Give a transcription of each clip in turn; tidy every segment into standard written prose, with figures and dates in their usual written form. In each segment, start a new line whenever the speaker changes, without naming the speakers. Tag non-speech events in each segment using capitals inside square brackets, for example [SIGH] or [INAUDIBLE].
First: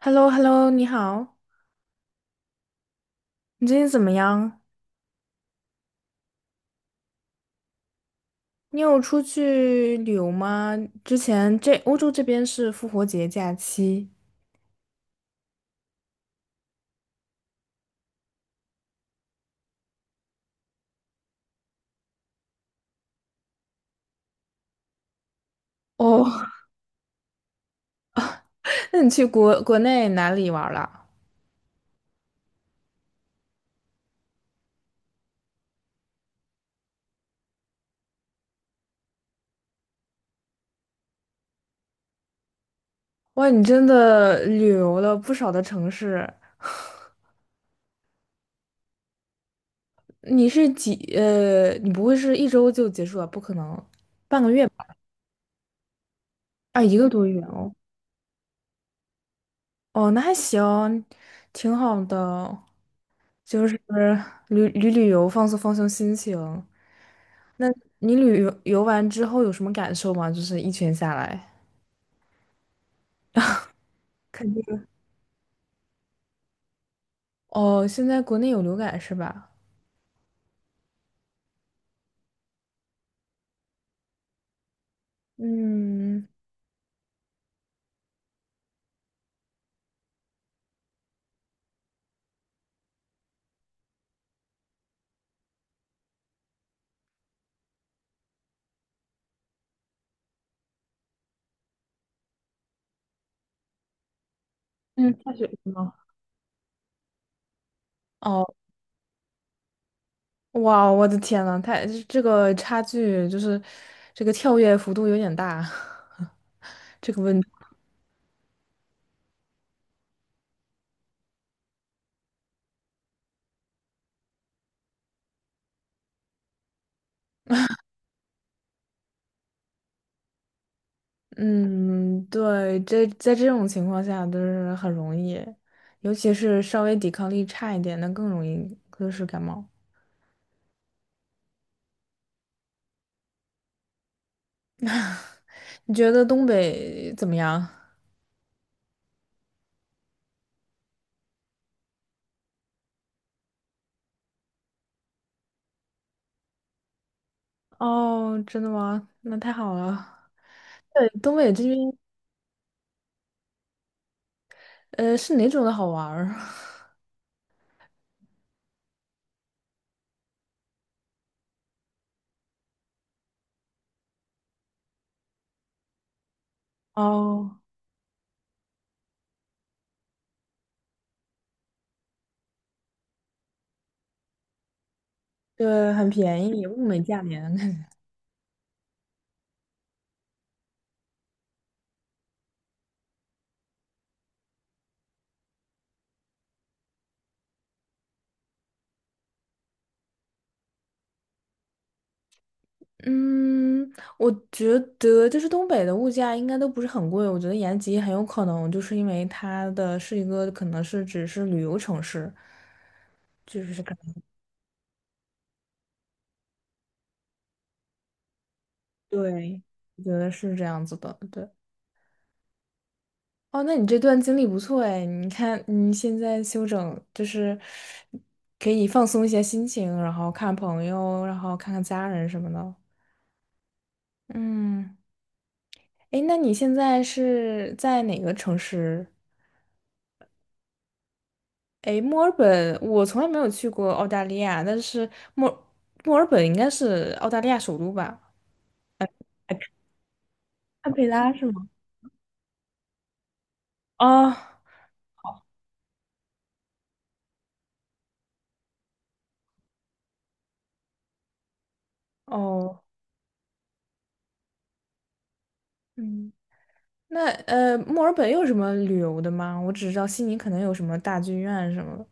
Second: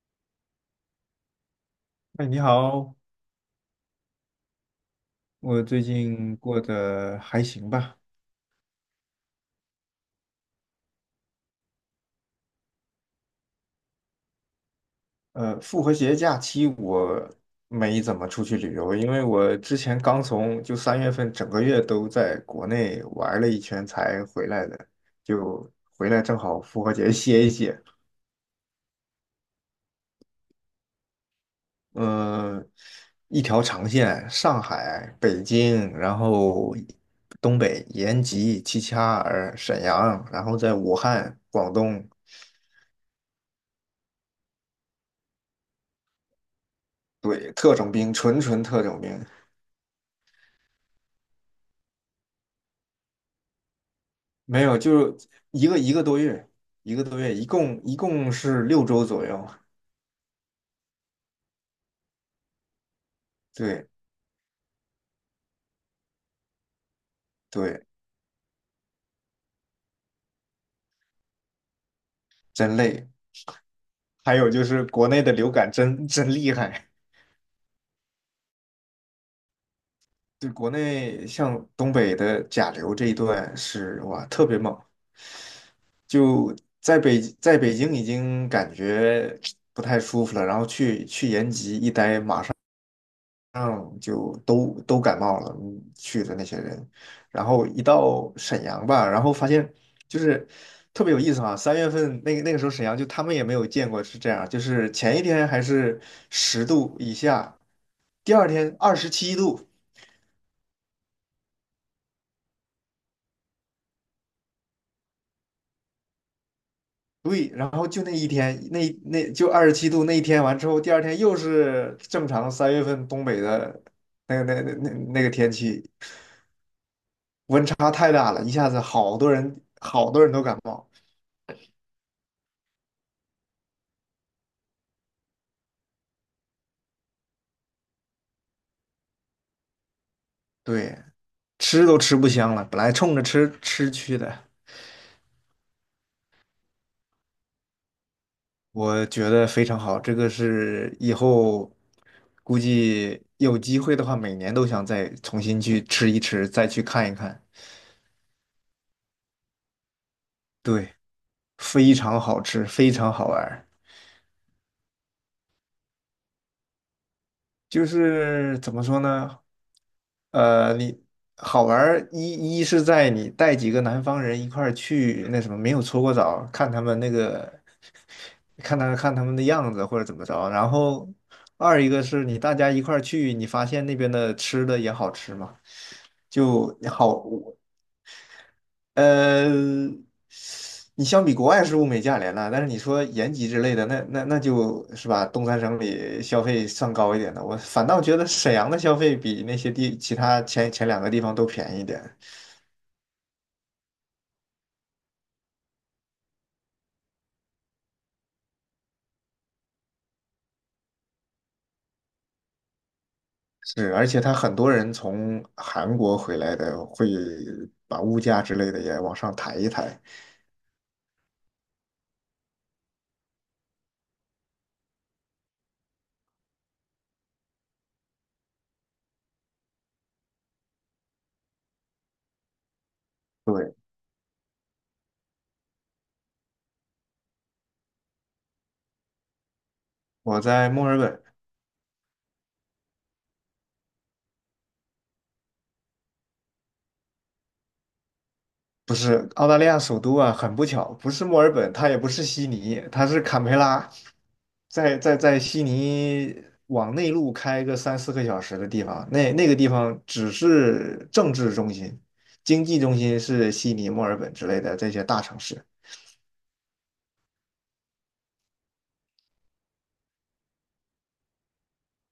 h e l l o h e l l o 你好，
哎，你好，
你最近怎么样？
我最近过得还行吧？
你有出去旅游吗？之前这欧洲这边是复活节假期。
复活节假期我没怎么出去旅游，因为我之前刚从就三月份整个月都在国内玩了一圈才回来的，就回来
哦，
正好复活节歇一歇。
[LAUGHS] 那你去国内哪里玩了？
嗯、一条长线，上海、北京，然后东北延吉、齐齐哈尔、沈阳，然后在武汉、广东，
哇，你真的旅游了不少的城市。
对，特种兵，纯纯特种兵。
你不会是一周就结束了？不可能，半个
没
月
有，
吧？
就是一个多月，
啊，
一
一
个
个
多
多
月，
月
一
哦。
共一共是6周左右。
哦，那还行，挺好的，就是
对，
旅游，放松放松心情。那
对，
你旅游完之后有什么感受吗？就是一圈下来，
真累。还有
肯
就
定。
是国内的流感真厉害，
哦，现在国内有流感是吧？
对国内像东北的甲流这一段是哇特别猛，
嗯。
就在北京已经感觉不太舒服了，然后去延吉一待，马上。嗯，就都感冒了，去的那些人，然后一到沈阳吧，然后发现就是特别有意思啊。三月份那个时候沈阳就他们也没有见过是这样，就是
嗯，
前一
下雪
天还
是吗？
是10度以下，第
哦，
二天二十七度，
哇，我的天呐，太这个差距就是这个跳跃幅度有点大，[LAUGHS] 这个问题。
对，然后就那一天那就二十七度那一天完之后，第二天又是正常三月份东北的那个天气，温差太大了，一下子好多人都感冒，
嗯，对，这在这种情况下就是很容易，尤其是稍微抵抗力差一点的更容易就是感冒。
对。吃都吃不香了，本来冲着吃吃去的，
你觉得东北怎么样？
我觉得非常好。这个是以后估计有机会的话，每年都想再重新去吃一吃，再去看一看。
哦，真的吗？那太好了。
对，
对，东北这边，
非常好吃，非常好玩儿。
是哪种的好玩儿？[LAUGHS]
就是怎么说呢？你好玩儿一是在你带几个南方人一块儿去那什么，没有搓过澡，看他们那
哦，
个，看他们的样子或者怎么着。然后二一个是你大家一块儿去，你发现那边的吃的也好吃嘛，
对，很便宜，
就
物美价
好。
廉。[LAUGHS]
呃，你相比国外是物美价廉了，但是你说延吉之类的，那就是吧，东三省里消费算高一点的。我反倒觉得沈阳的消费比那些地其他前两个地方都便宜一点。
嗯，我觉得就是东北的物价应该都不是很贵。我觉得延吉很有可能就是因为它的是一个可能是只是旅游城市，就是
是，
可
而且
能
他很多人从韩国回来的，会把物价之类的也往上抬
对，
一抬。
我觉得是这样子的，对。哦，那你这段经历不错哎，你看你现在休整，就是可以放松一下心情，然后看朋友，然后看看家人什么的。
对，
嗯，哎，那你现在是在哪个城市？
我在墨尔本。
哎，墨尔本，我从来没有去过澳大利亚，但是墨墨尔本应该是澳大利亚首都吧？
不是澳大利亚首都啊，很不
堪
巧，
培
不是
拉
墨
是
尔
吗？
本，它也不是悉尼，它是坎培拉，
哦。
在悉尼往内陆开个三四个小时的地方，那个地方只是政治中心，经济
哦，
中心是悉尼、墨尔本之类的这些大城市。
嗯，那墨尔本有什么旅游的吗？我只知道悉尼可能有什么大剧院什么的。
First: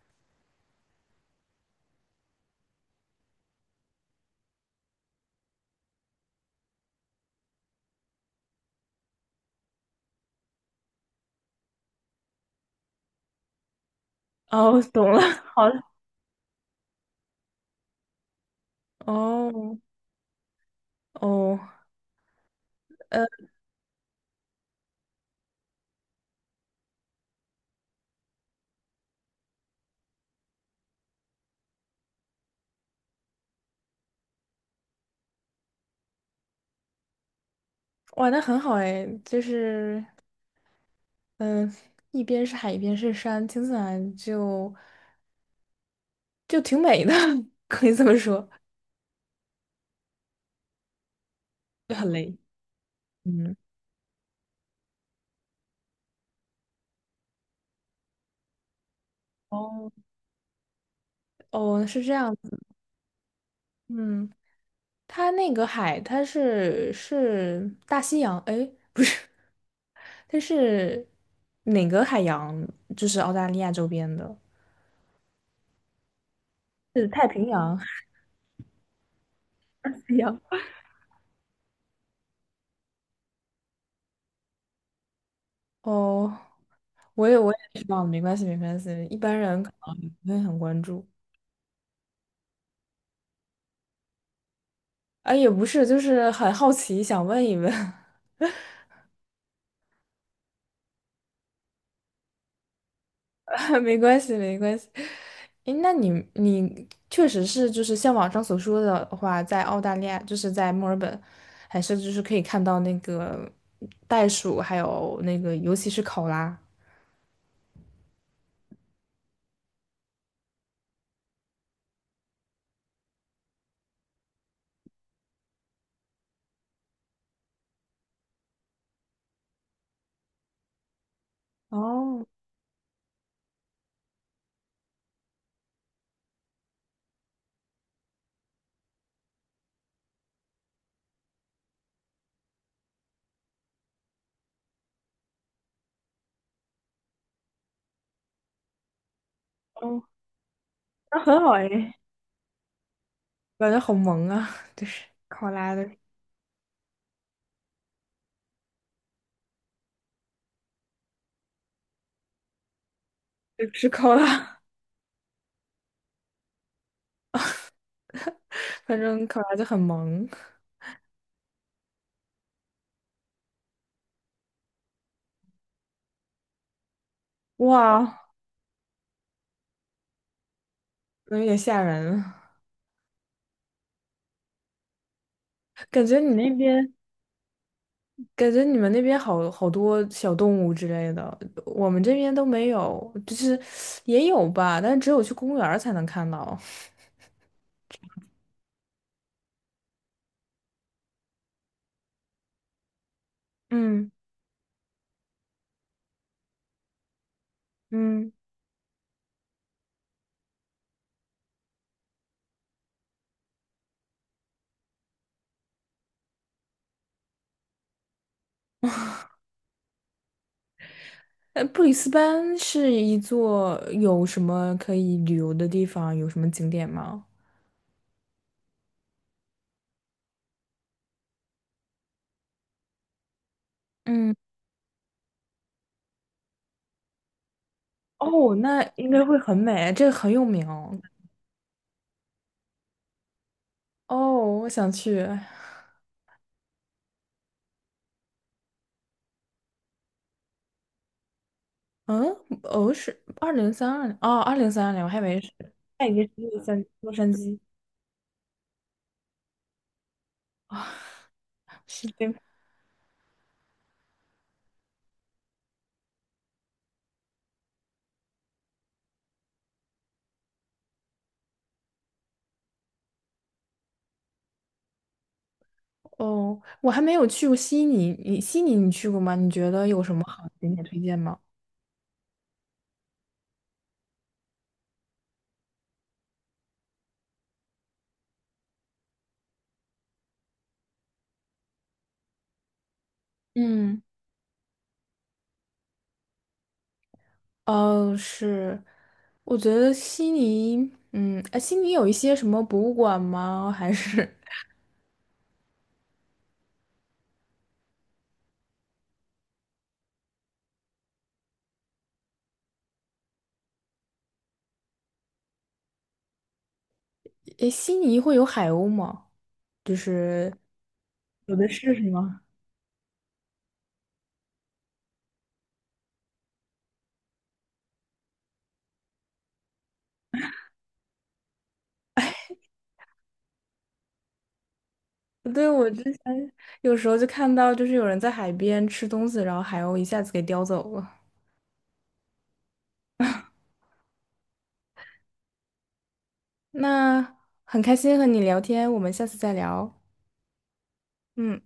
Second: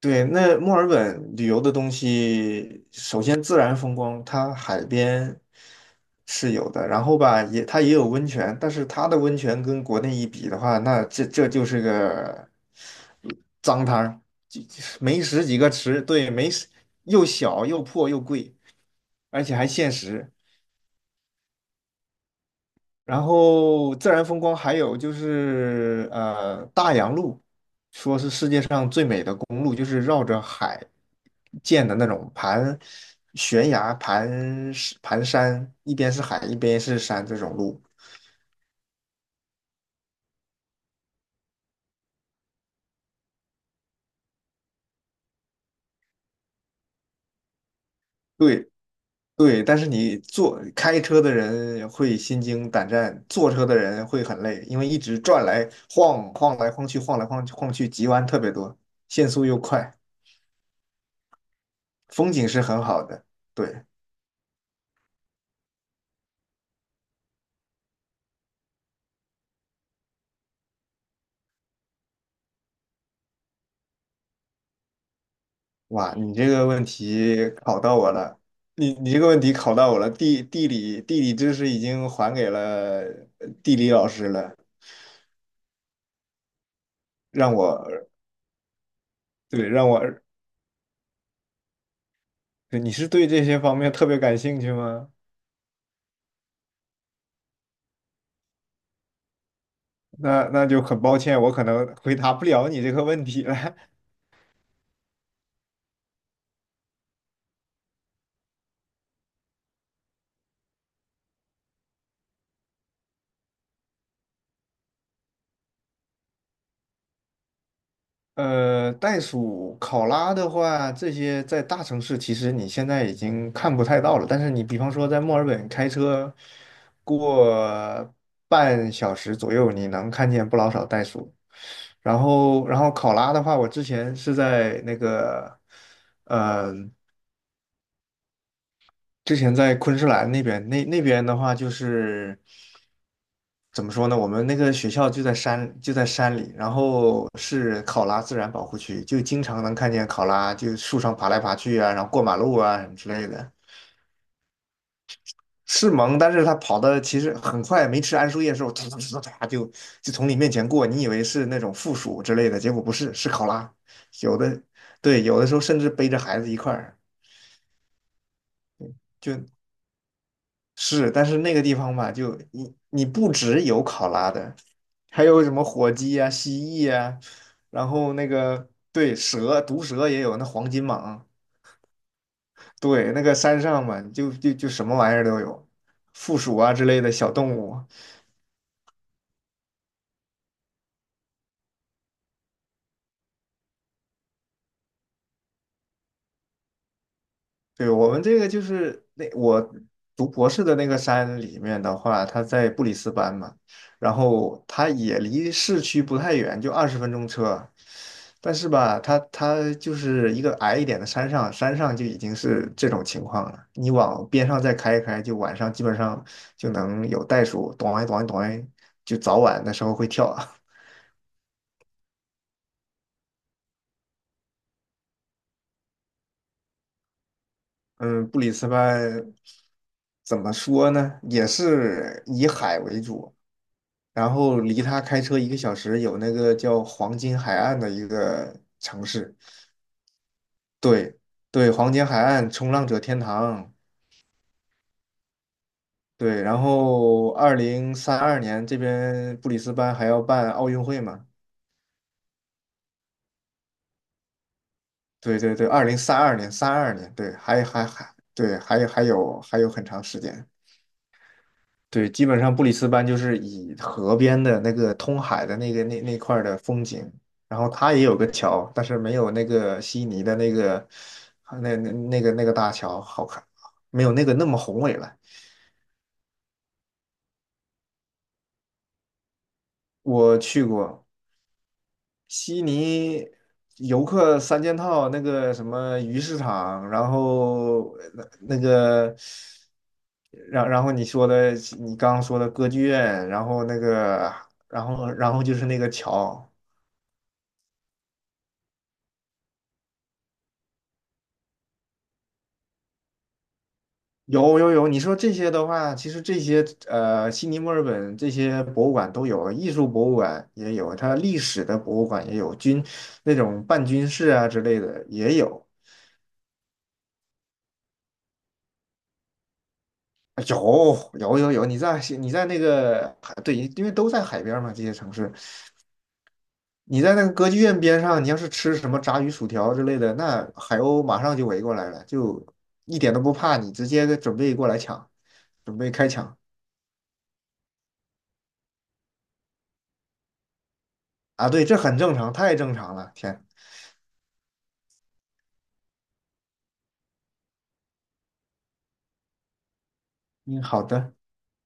对，那墨尔本旅游的东西，首先自然风光，它海边是有的，然后吧，也它也有温泉，但是它的温泉跟国内一比的话，那这就是个脏摊儿，就
哦，
就是
懂了，
没十
[LAUGHS]
几
好
个
的。
池，对，没十又小又破又贵，而且还
哦。
限时。
哦，
然
呃，
后自然风光还有就是大洋路。的公路，就是绕着海建的那种盘悬崖、盘石盘山，一边是海，一边是山这种路。
玩的很好哎，就是，嗯、一边是海，一边是山，听起来就就挺美的，[LAUGHS] 可以这么说。
对，对，但是你坐开车的人
就很
会
累。
心惊胆战，坐
嗯，
车的人会很累，因为一直转来晃来晃去，晃来晃去，急弯特别多，限速又
哦。
快，
哦，是这
风
样。
景是很好的。对。
嗯，它那个海，它是大西洋，哎，不是，它是哪个海洋？就是澳大利亚周边的，
哇，你这个问
是太平
题
洋、[LAUGHS]
考
海
到我了，你这个问题考到我了，
洋。
地理知识已经还给了地理老师了，
哦，我也我
让我
也知道了，没关系没关系，一般
对
人可
让我
能不会很关注。
对你是对这些方面特别感兴趣吗？
啊，也不是，就是很好奇，想问一问。
那就很抱歉，我可能回答不了你这个问题了。
[LAUGHS]
[LAUGHS]
没关系没关系。诶，那你你确实是就是像网上所说的话，在澳大利亚，就是在墨尔本，还是就是可以看到那个袋鼠，还有那个尤其是考拉。
袋鼠、考拉的话，这些在大城市其实你现在已经看不太到了。但是你比方说在墨尔本开车过半小时左右，你能看见不老少袋鼠。然
哦。
后，然后考拉的话，我之前是在那个，呃之前在昆士兰那边，那边的话就是怎么说呢？我们那个学校就在山里，然后是考拉自然保护区，就经常能看
哦，
见考拉就树上
那
爬
很
来
好
爬去啊，
诶，
然后过马路啊什么之类的。
[LAUGHS] 感觉好萌啊！[LAUGHS] 就是考拉的，
是萌，但是它跑的其实很快，没吃桉树叶的时候，突突突突就从你面前过，你以为是那种负鼠之类的，结果不是，是考
对，
拉。
不是考
有
拉，
的对，有的时候甚至背着孩子一块儿，
[LAUGHS] 反正
就
考拉就很萌。
是，但是那个地方吧，就你不只有考拉的，还有什么火鸡啊、蜥蜴啊，然后那
哇，
个对蛇、毒蛇也有，那黄金蟒，
有点吓人，
对，那个山上嘛，就什么玩意儿都有，
感觉你
负
那
鼠啊之
边，
类的小动物。
感觉你们那边好好多小动物之类的，我们这边都没有，就是也有吧，但是只有去公园儿才能看到。[LAUGHS]
对，我们这个就是那我读博士的那个山里面的话，它在布里斯班嘛，
嗯。
然后它也离市区不太远，就20分钟车。
嗯，
但是吧，它就是一个矮一点的山上，山上就已经是这种情况了。你往边上再开一开，就晚上基本上就能有袋鼠，咚哎咚哎咚哎，就早晚的时候会跳。[LAUGHS]
布里斯班是一座有什么可以旅游的地方，有什么景点吗？
嗯，布里斯班怎么说呢？也是以海为主，然
嗯，
后离他开车一个小时有那个叫黄金海岸的一
哦，
个
那
城
应该
市，
会很美，这个很有名。
对，对，黄金海岸冲浪者天堂，
哦，哦我想去。
对，然后二零三二年这边布里斯班还要办奥运会嘛，
嗯，哦，是二零三二年，哦，二零三二年，我还以
对，
为是，
对，对，二零
那已
三
经是
二年
洛
三
杉
二
洛
年，
杉
对，
矶，
还还还对，还有很长时间，
是
对，基
对，
本上布里斯班就是以河边的那个通海的那块儿的风景，然后它也有个桥，但是没有那个悉尼的那个大桥好看，没有那个那么宏伟了。
哦，我还没有去过悉尼，你悉尼你去过吗？你觉得有什么
我
好的
去
景点推
过
荐吗？
悉尼游客三件套，那个什么鱼市场，然后那个，然后你刚刚说的歌剧院，然后那
嗯，
个，然后就是那个桥。
哦，是，我觉得悉尼，嗯，哎，悉尼有一些什么博物馆吗？还是，
有，有，有，你说这些的话，其实这些悉尼、墨尔本这些博物馆都有，艺术博物馆也有，它历史的博物馆也有，军那种半军事啊之类的也有，
哎，悉尼会有海鸥吗？就
啊，
是
有，有，有，
有
有。
的
你
是
在
是
悉你
吗？
在那个海，对，因为都在海边嘛，这些城市，你在那个歌剧院边上，你要是吃什么炸鱼薯条之类的，那海鸥马上就围过来了，就一点都不怕你，直接准备过来抢，
对，
准
我
备
之
开抢
前有时候就看到，就是有人在海边吃东西，然后海鸥一下子给叼走了。
啊！对，这很正常，太正常了，天，
那很开心和你聊天，我们下次再聊。
嗯，好的。
嗯。